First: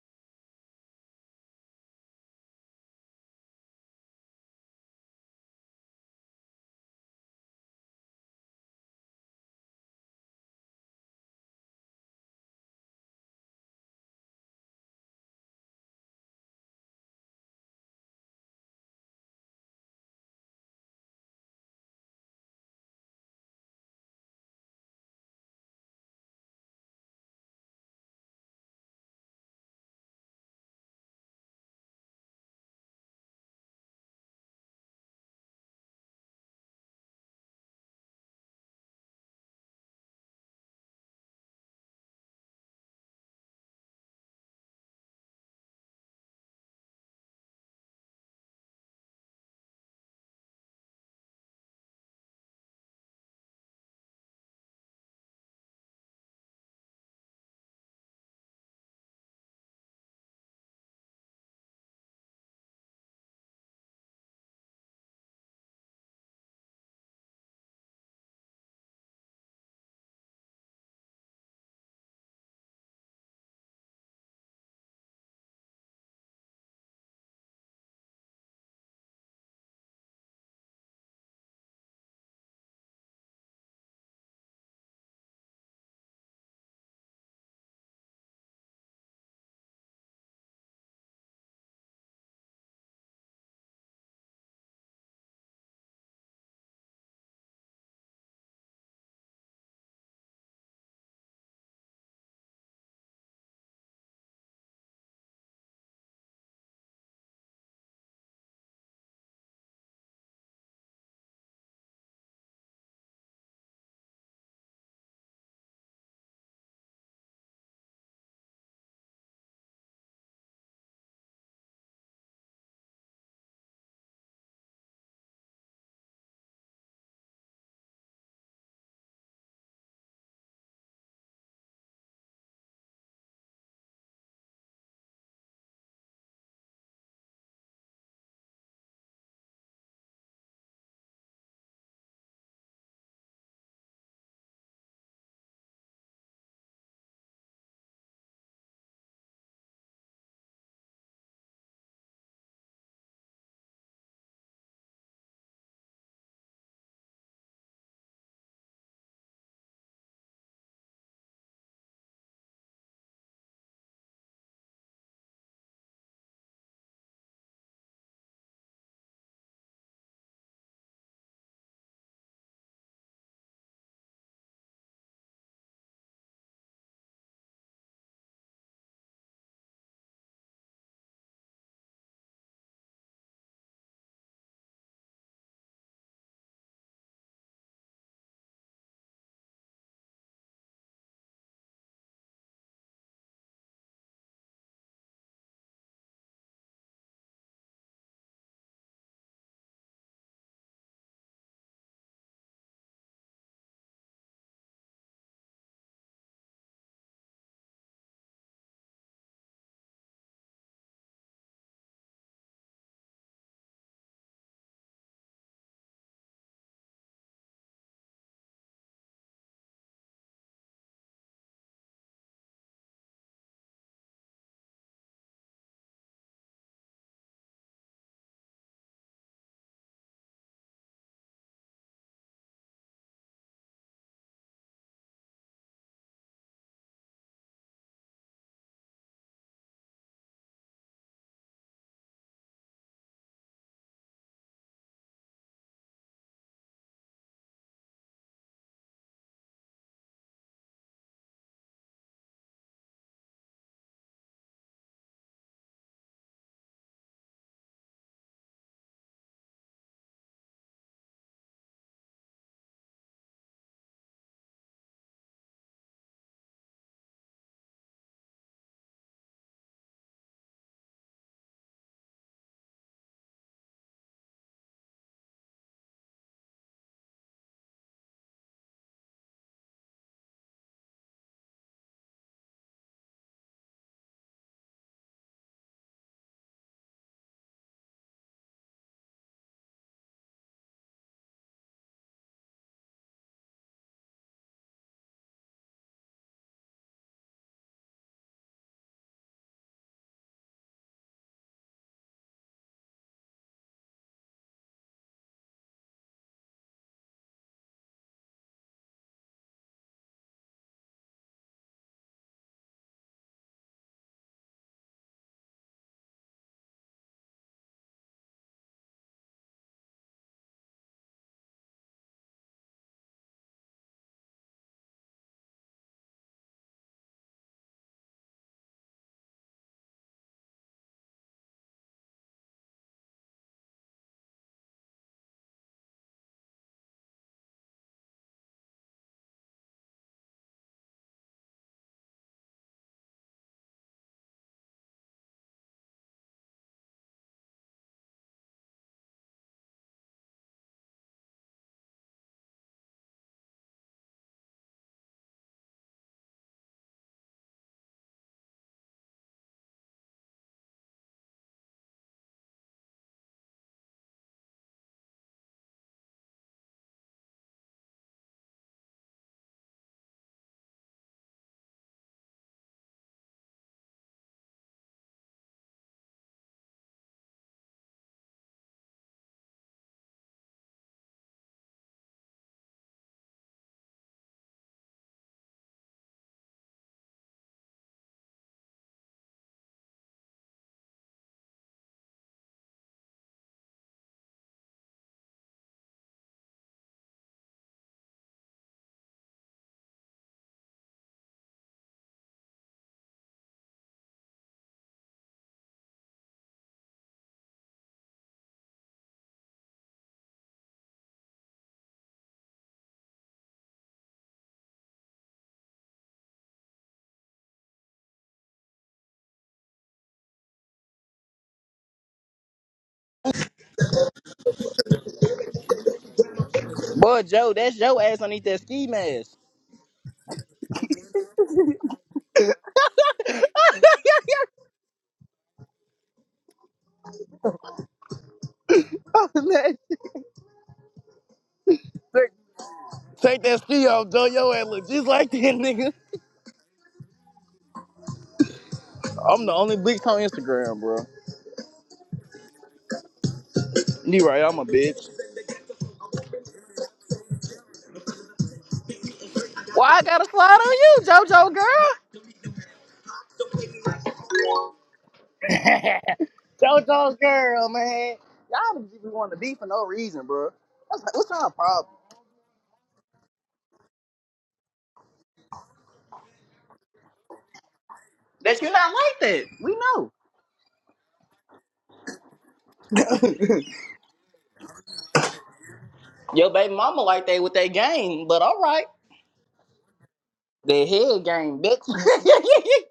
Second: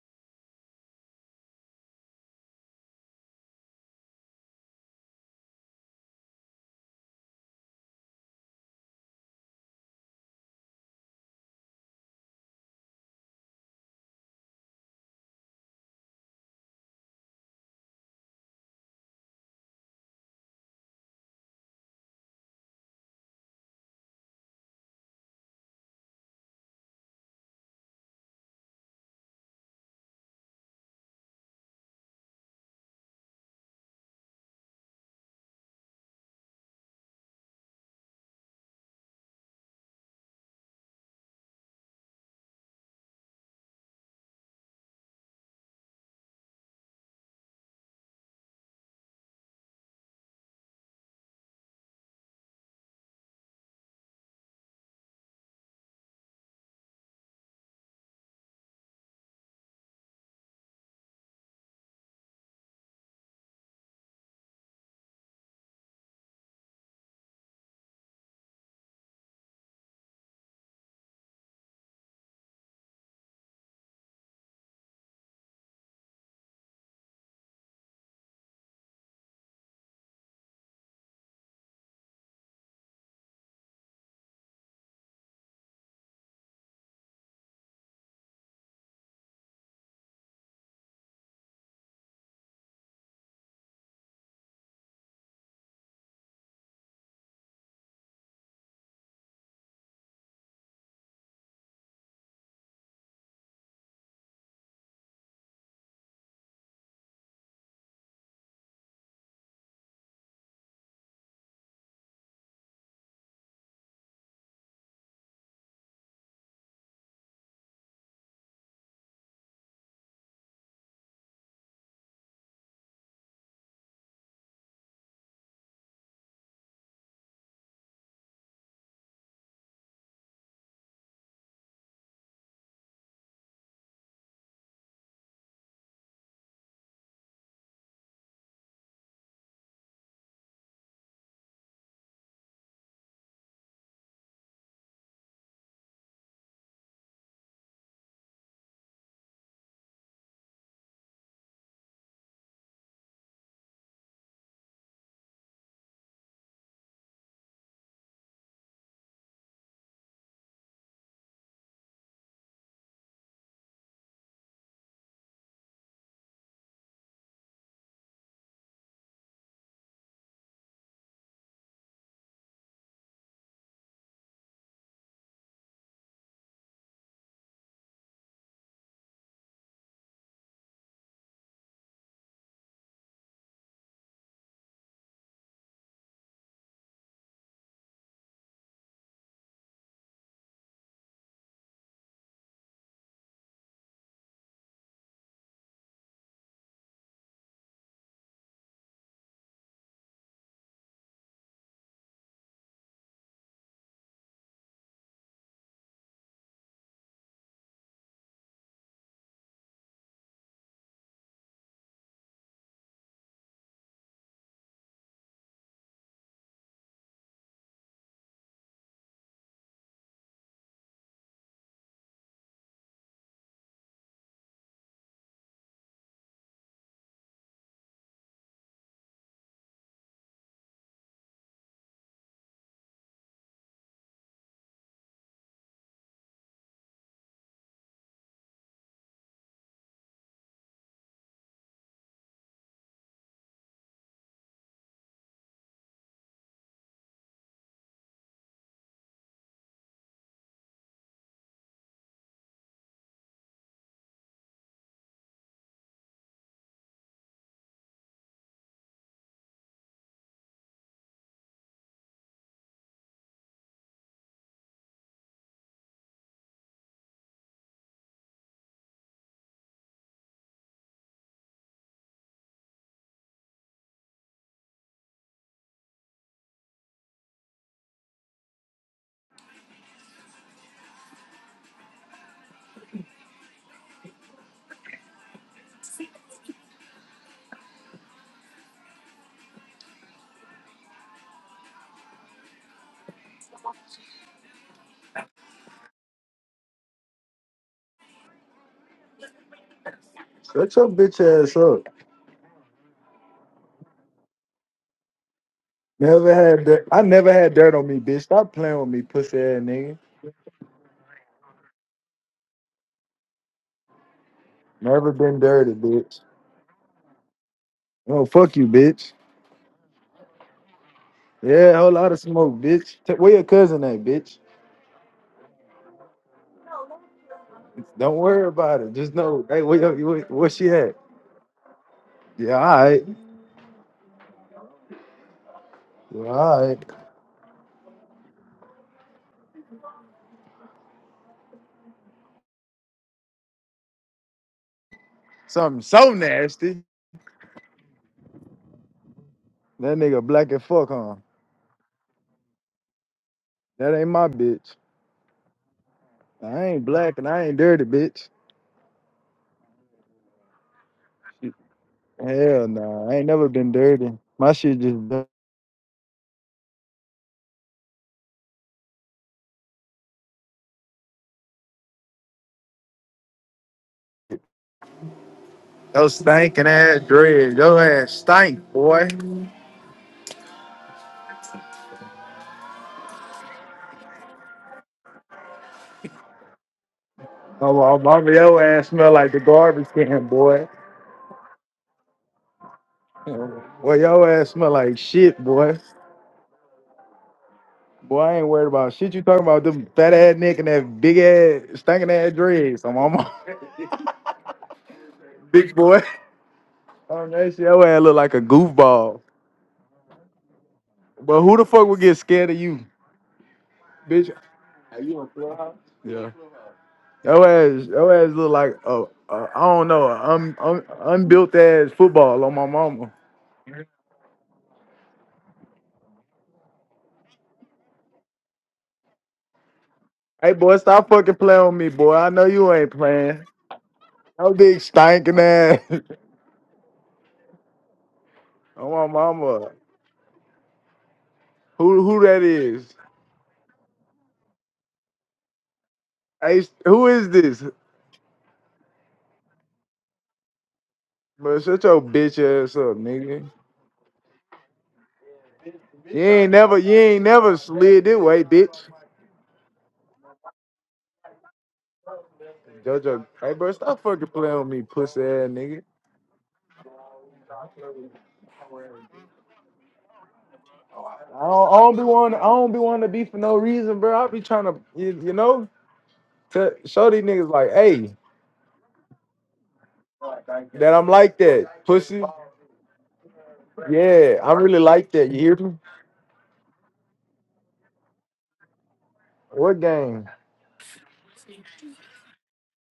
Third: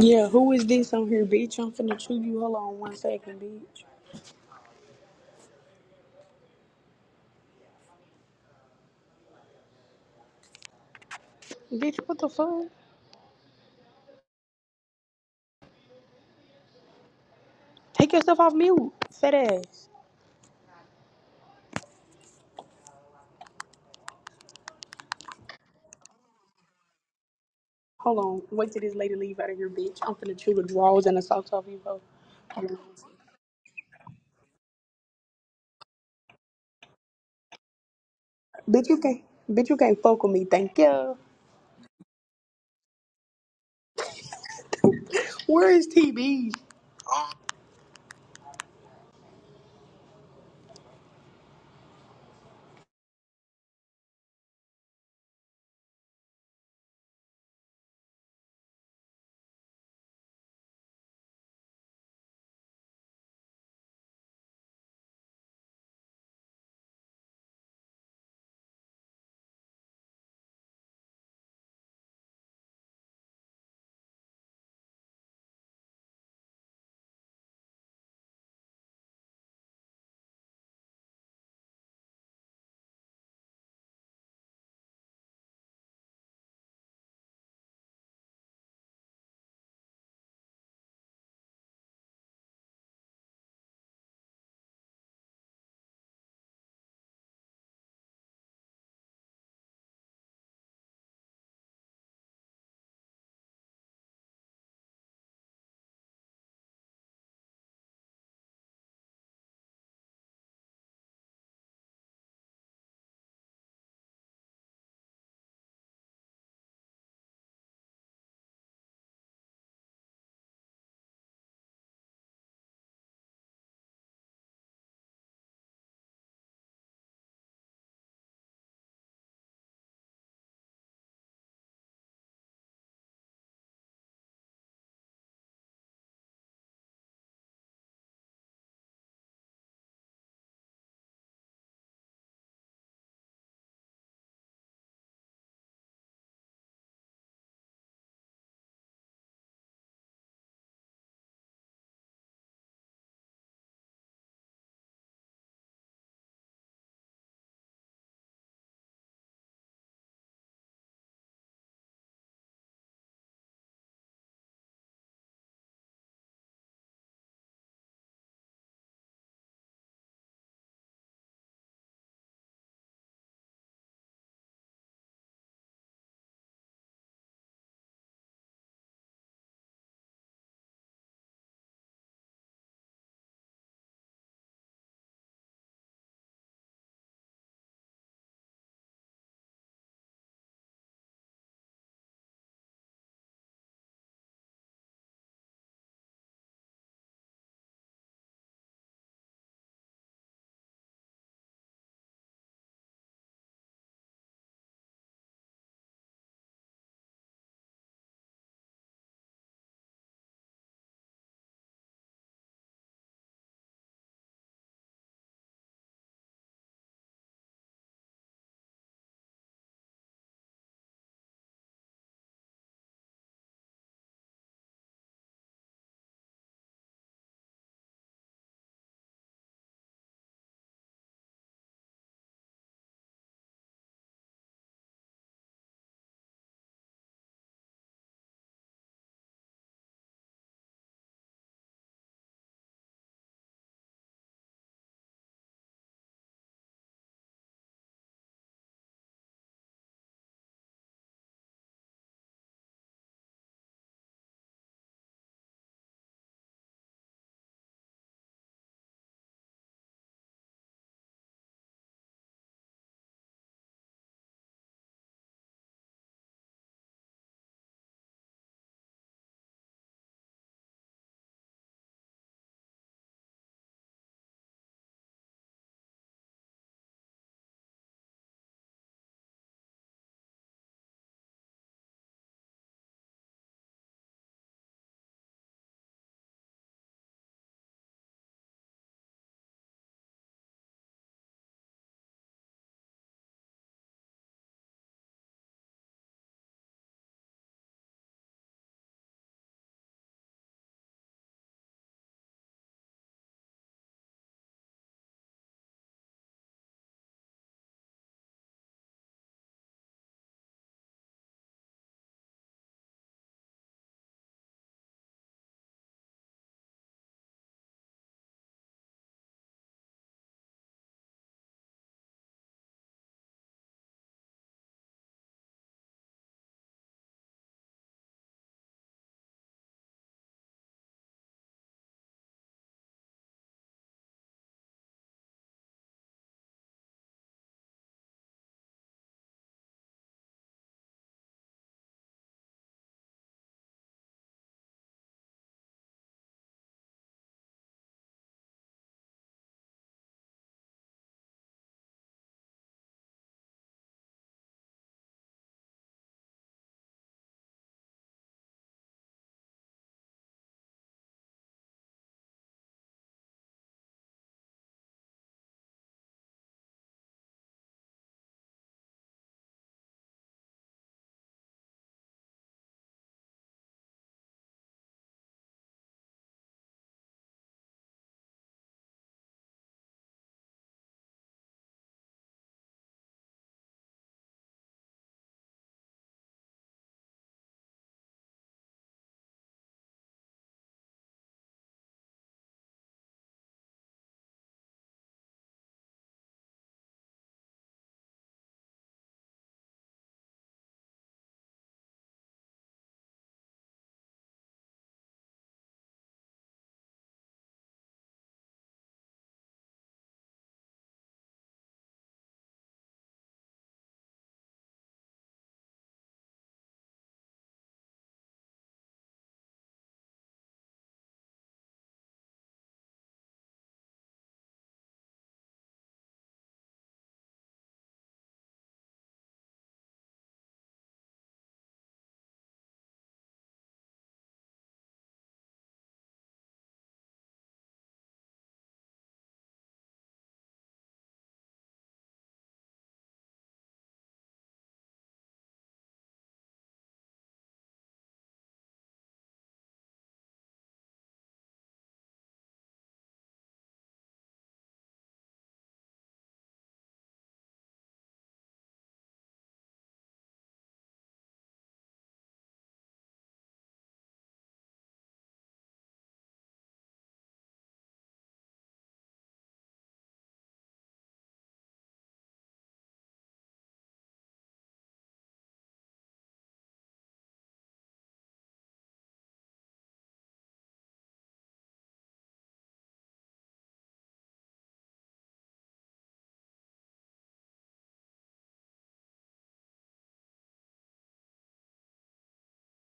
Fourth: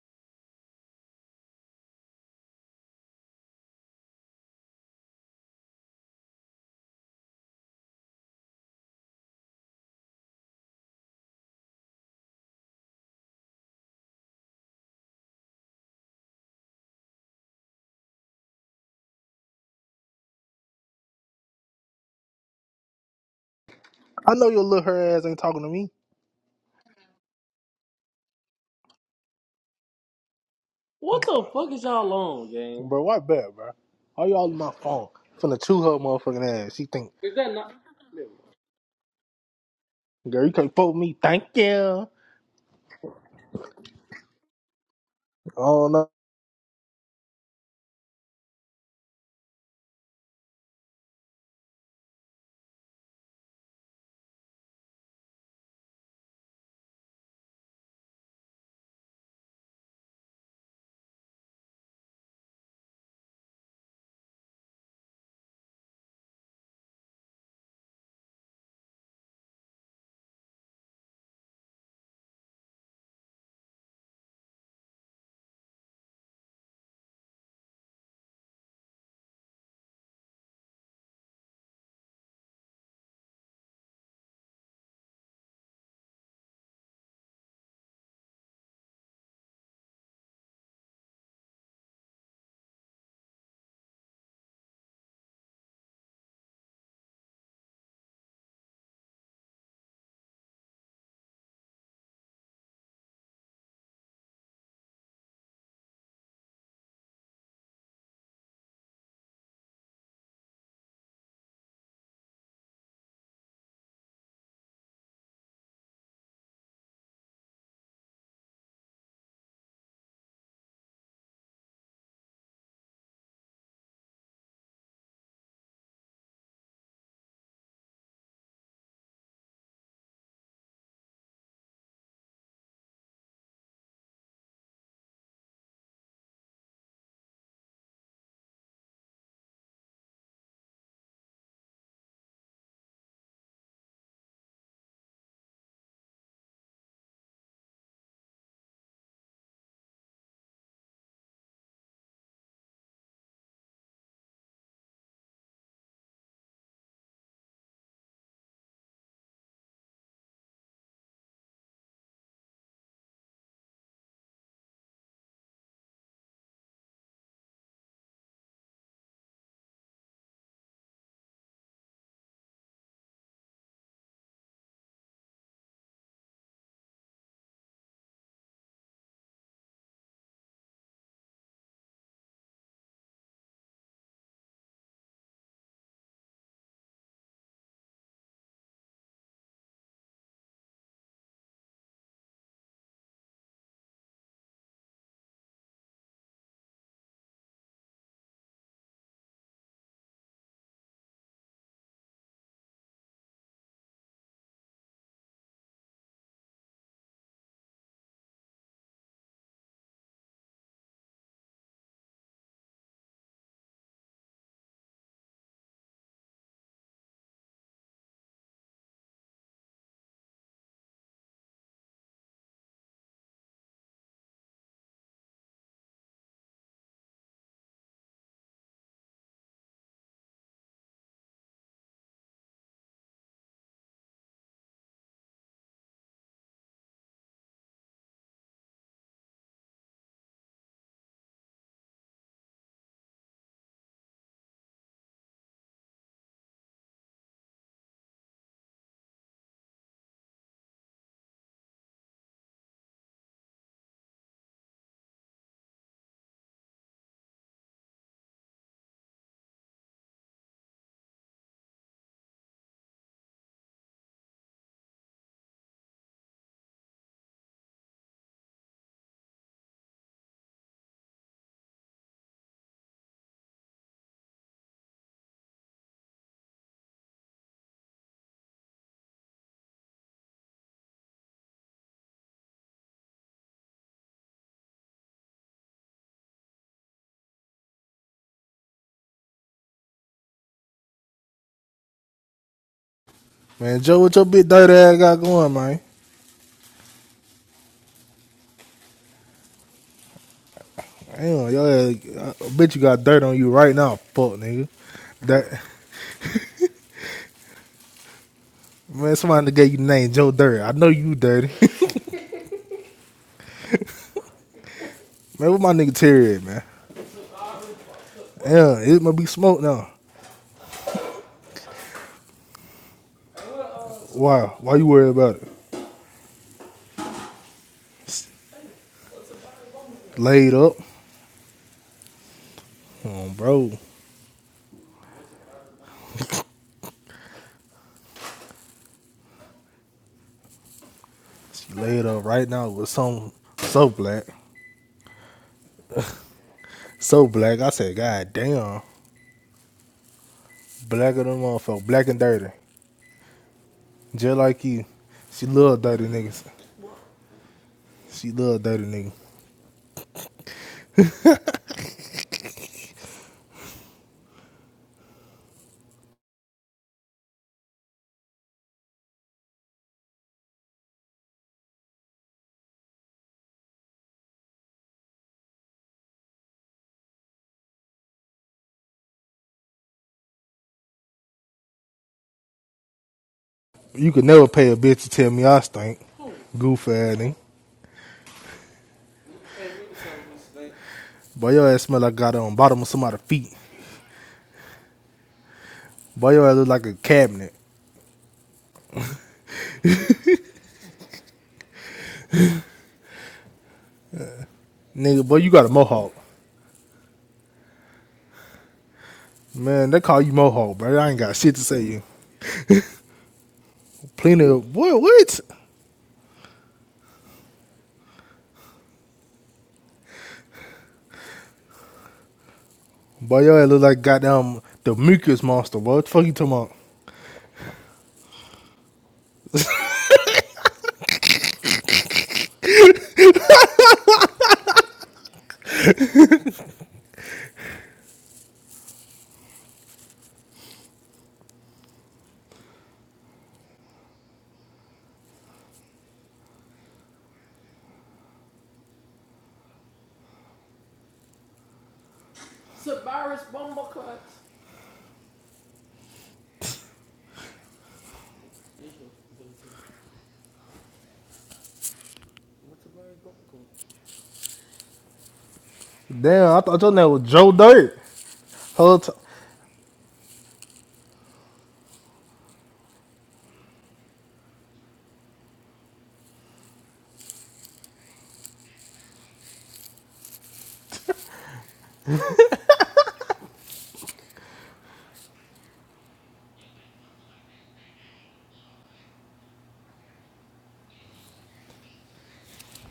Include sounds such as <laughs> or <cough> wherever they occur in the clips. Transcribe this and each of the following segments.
Yeah, who is this on here, bitch? I'm finna chew you. Hold on one second, bitch. Bitch, what the fuck? Take yourself off mute, fat ass. I know your little her ass ain't talking to me. Hold on. Wait till this lady leave out of here, bitch. I'm finna chew the drawers and the socks off you, hoe. Hold on. Bro, why bad, bro? Why y'all on my phone? Finna chew her motherfucking ass. She think, Bitch, you can't. Bitch, you can't fuck with me. girl, you can't Thank fuck me. you. Thank you. Where is Oh, no. TB? Man, Joe, what your big dirty ass got going, man? Shut your bitch Damn, ass your up. ass, I bet you got dirt on you right now, fuck nigga. That Never had dirt. I never had dirt on me, bitch. Stop playing with me, man, pussy somebody ass gave you the nigga. name Joe Dirty. I know you dirty. <laughs> Never been man, what dirty, my nigga bitch. Terry at, man? No, fuck you, Damn, it bitch. might be smoke now. Yeah, whole lot of smoke, bitch. T- Where your cousin at, bitch? Why? Why you worried about it? Don't worry about it. Just know, hey, where, your, where, where Laid she up, at? Yeah, all right. Come bro. Yeah, all right. She laid up right now with some so black. Something so nasty. So black. I said, God damn. That nigga black as fuck, huh? Blacker than motherfucker. Black and dirty. That ain't my Just like bitch. you. She love dirty niggas. I ain't black and I ain't dirty, bitch. She love dirty niggas. Hell nah, I ain't never been dirty. My shit just Yo stinking ass dread. Yo ass stink, boy. You could never pay a bitch to tell me I stink. Goof ass nigga. Oh, my mama, your ass smell like the garbage can, boy. Boy, your ass smell like I got on bottom of somebody's feet. Well, your ass smell like shit, boy. Boy, your ass look like a cabinet. Boy, I ain't worried about shit. You talking about them fat ass neck and that big ass stinking ass dread. So mama, Nigga, boy, you <laughs> got a big boy. mohawk. Oh, that shit, your ass look like a goofball. Man, they call you mohawk, bro. I ain't got But shit who to the say to fuck would you. get scared of you, bitch? Plenty of boy, Are you on what? clubhouse? Yeah. Your ass, your ass look like a, a I don't know, a un, un, unbuilt ass football on my mama. Boy, your ass look like goddamn the mucus monster, boy. What the fuck you talking about? Boy, Joe, that's your ass underneath that ski mask. Hey boy, stop fucking playing with me, boy. I know you ain't playing. No big stinking ass. <laughs> Oh my mama. Who who that is? Take that ski off, Joe. Your ass look just like that <laughs> nigga. Hey, who is this? I'm the only bitch on Instagram, bro. Bro, shut your bitch ass up, nigga. You right, I'm a bitch. You ain't never you ain't never slid this way, bitch. Why I gotta slide on you, JoJo girl? Jojo, hey bro, stop fucking playing with me, pussy ass nigga. <laughs> Damn, I thought your name JoJo's was Joe girl, Dirt. man. Y'all Whole just be t- wanting to be for no reason, bro. That's, like, what's I our don't, I problem? don't be want I don't be wanting to be for no reason, bro. I be trying to you, you know to show these niggas like, hey, That you not like that. We that I'm like that, pussy. know. Yeah, I really like that. You hear me? <laughs> Your baby mama like that with that game, but all right. What game? The head game, bitch. <laughs> yeah.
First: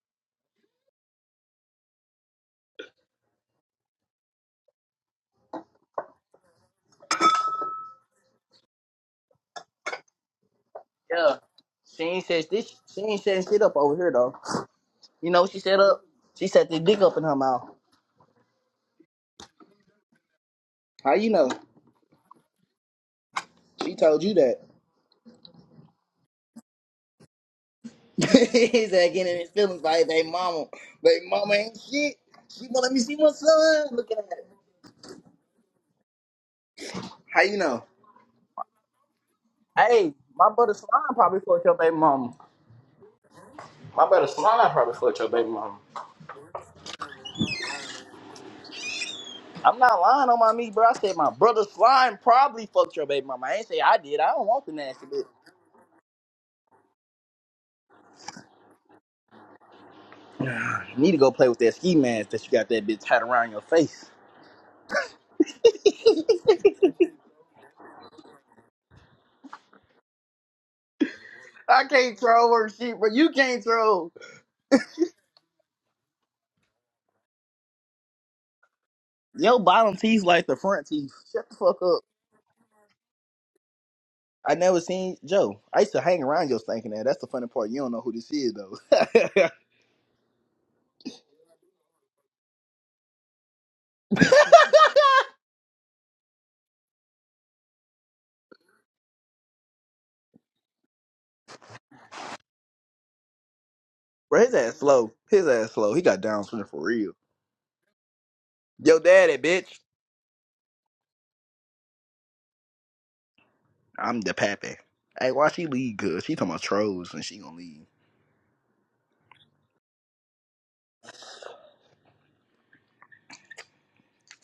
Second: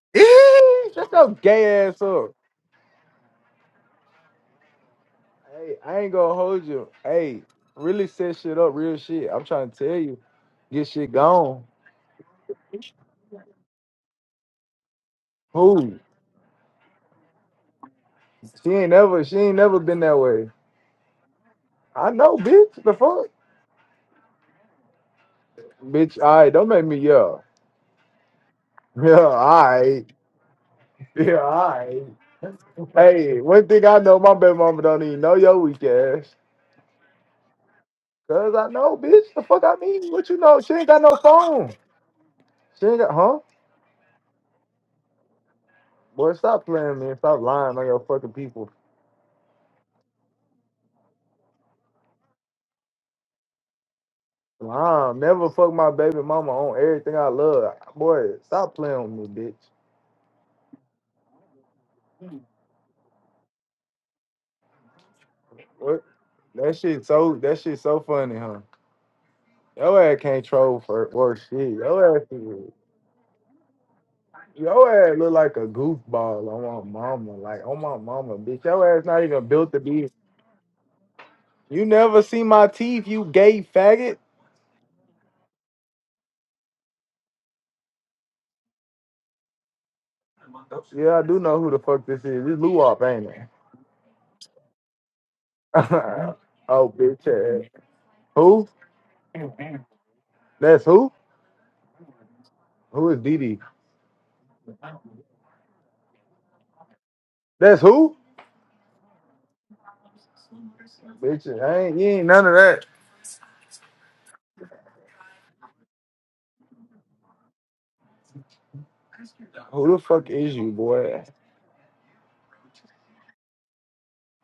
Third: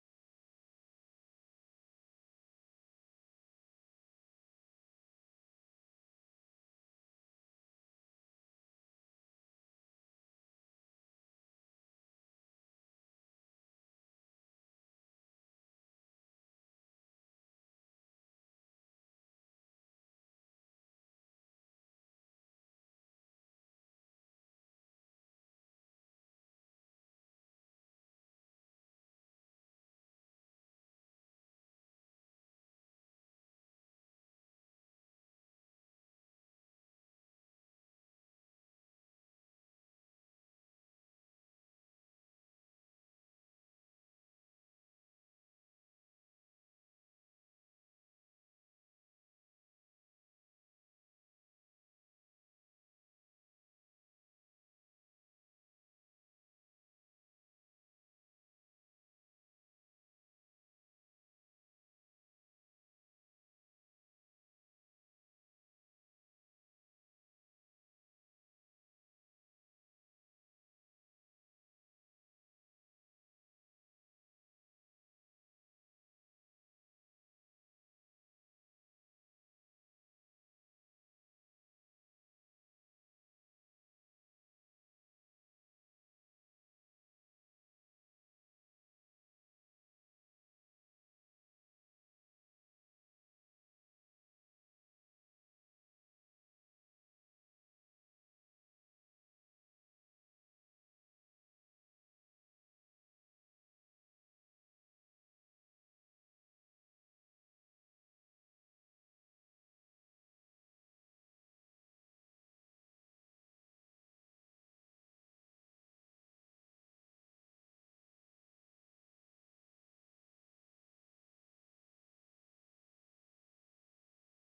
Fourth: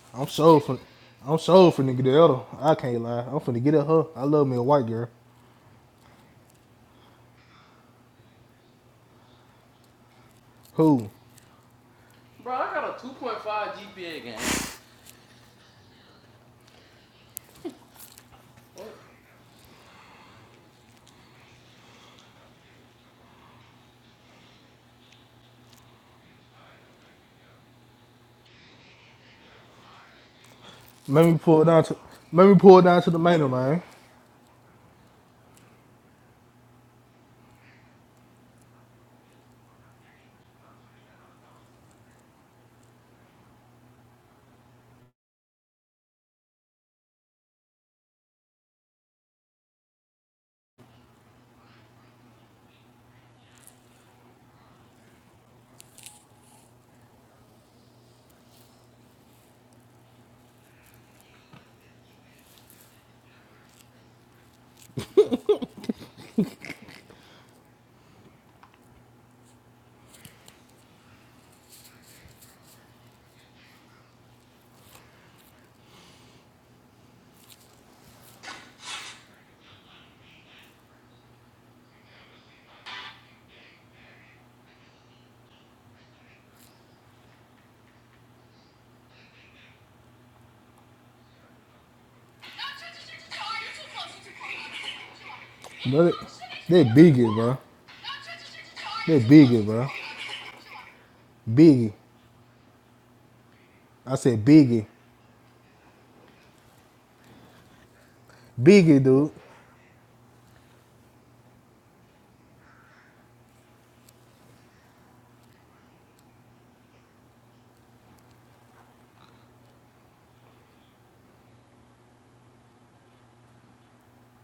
<laughs> I'm so for, Eee, Shut your I'm so for gay ass nigga the up. other. I can't lie. I'm finna get at her. I love me a white girl. Hey, I ain't gonna hold you. Hey, really set shit up, real shit. I'm trying to tell you, get Who? shit Yeah. gone. She ain't said this. She ain't saying shit up over here, though. You know what she set Who? up? She set the dick up in her mouth. She ain't never, she ain't never been that way. How you know? I know, bitch. The fuck, She told you that. bitch. All right, don't make me yell. <laughs> <laughs> He's that Yeah, all getting in his feelings right. like they mama. <laughs> Let baby me Yeah, all mama pull it ain't down to, shit. let me right. She pull gonna it let down me to see the my Hey, main one man. thing son. I Look know, at my that. baby mama don't even know your weak ass. How you know? Cause I know, bitch. The fuck I mean? Hey, What you my know? She brother ain't got Slime no probably fucked phone. your baby mama. She ain't got, huh? My brother Slime probably fucked your baby mama. Boy, stop playing, man. Stop lying on your fucking people. I'm not lying on my meat, bro. I said my brother Slime probably fucked your baby mama. I ain't say I did. I don't want the nasty Nah, bitch. never fuck my baby mama on everything I love. Boy, stop playing with me, bitch. <sighs> You need to go play with that ski mask that you got that bitch tied around your face. What? That shit so that shit so funny, huh? Your ass can't troll for worse shit. I Your can't ass, troll her is- shit, but you can't troll. your ass look like a goofball on my mama. Like on my mama, bitch. Your ass not even Your built to bottom be. teeth like the front teeth. <laughs> Shut the fuck You up. never see my teeth, you gay faggot. I never seen Joe. I used to hang around your stinking ass. That's the funny part. You don't know who this is though. <laughs> Yeah, I do know who the fuck this is. This Luwop, ain't Let it? <laughs> They oh, bitch biggie, bro. ass. Who? They biggie, bro. That's who? Biggie. Who is Dee I Bro, said his ass biggie. slow. His ass slow. He got down syndrome for real. That's who? Yo, Biggie, dude. daddy, bitch. Bitch, I ain't, you ain't none of that. I'm the pappy. Hey, why she leave? Cause she talking about trolls and she gonna leave. Who the fuck is you, boy?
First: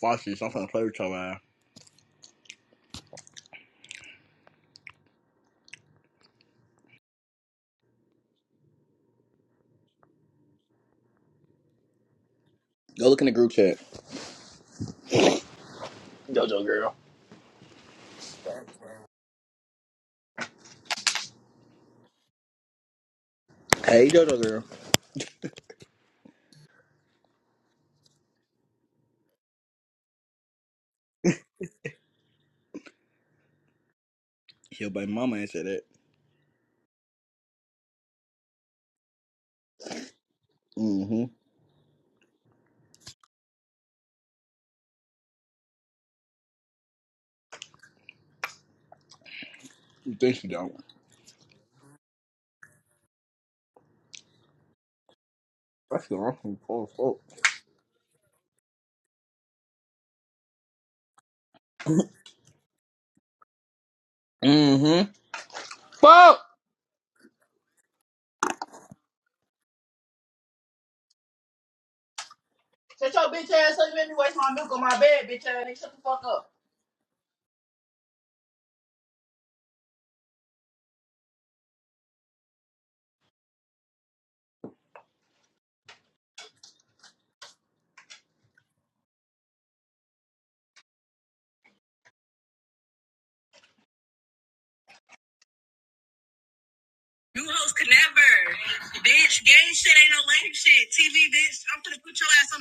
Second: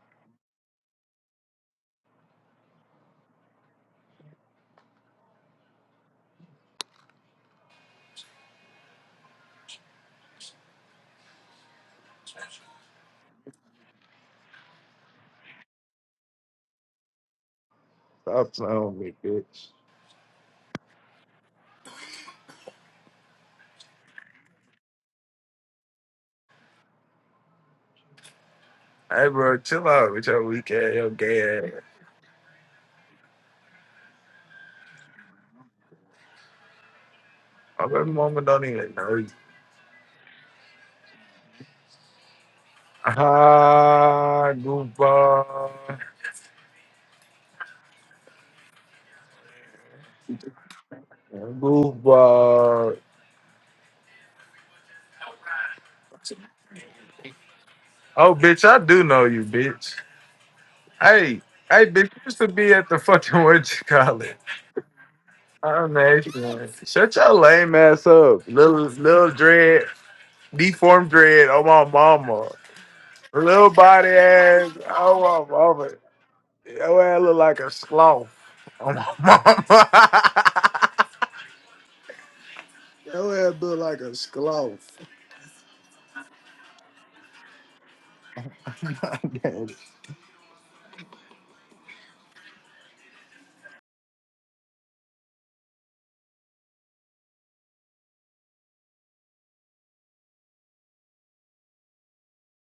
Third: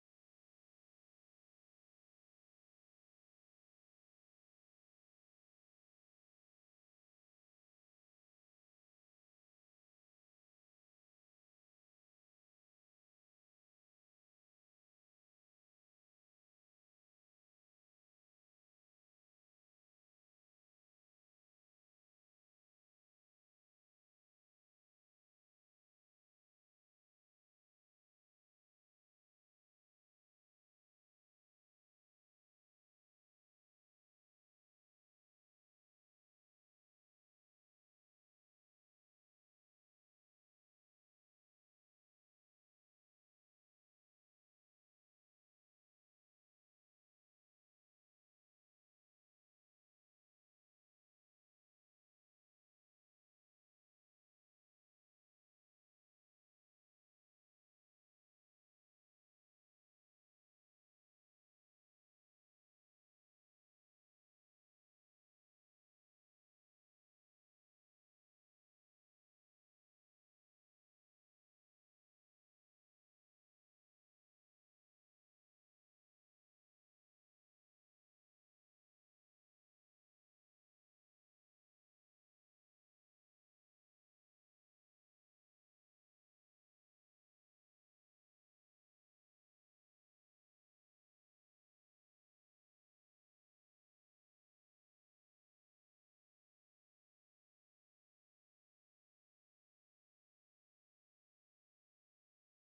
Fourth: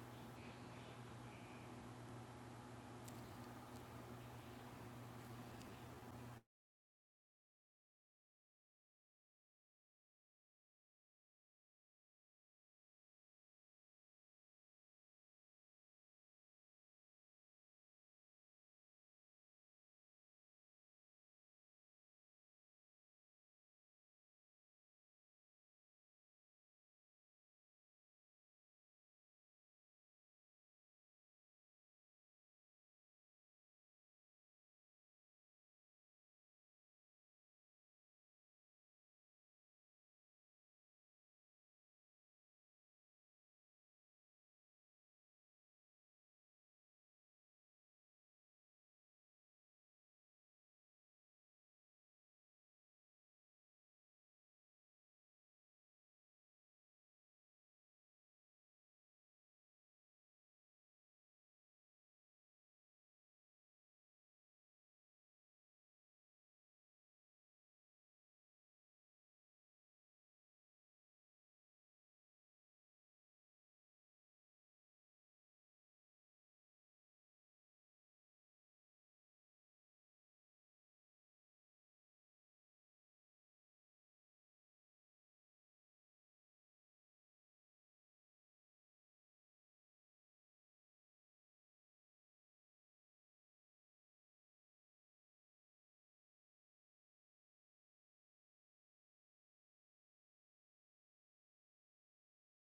Watch this. I'm finna play with your ass. Go look in the group chat. Jojo girl. Stop playing with me, bitch. Hey, Jojo girl. Hey, bro, chill out with your weak ass, your gay ass. Yo, baby mama ain't said that. My baby mama don't even know you. Mm-hmm. Ah, goofball. You think she don't? Goofball. That's the wrong thing. fuck. Oh, bitch, I do know you, bitch. Hey, hey, bitch, you used to be at the fucking <laughs> what you call it. Mm-hmm. I'm Fuck! asking. Shut your lame ass up. Little, little dread, deformed dread. Oh, my mama. Shut your bitch Little ass up. You made body me waste my ass. milk on my Oh, bed, bitch over. ass. Nigga, shut over. the fuck up. Your ass look like a sloth. <laughs> Oh, my mama. <laughs> Your ass look like a sloth. <laughs> You hoes can never. Bitch, gay shit ain't no lame shit. TV, bitch. I'm gonna put your ass on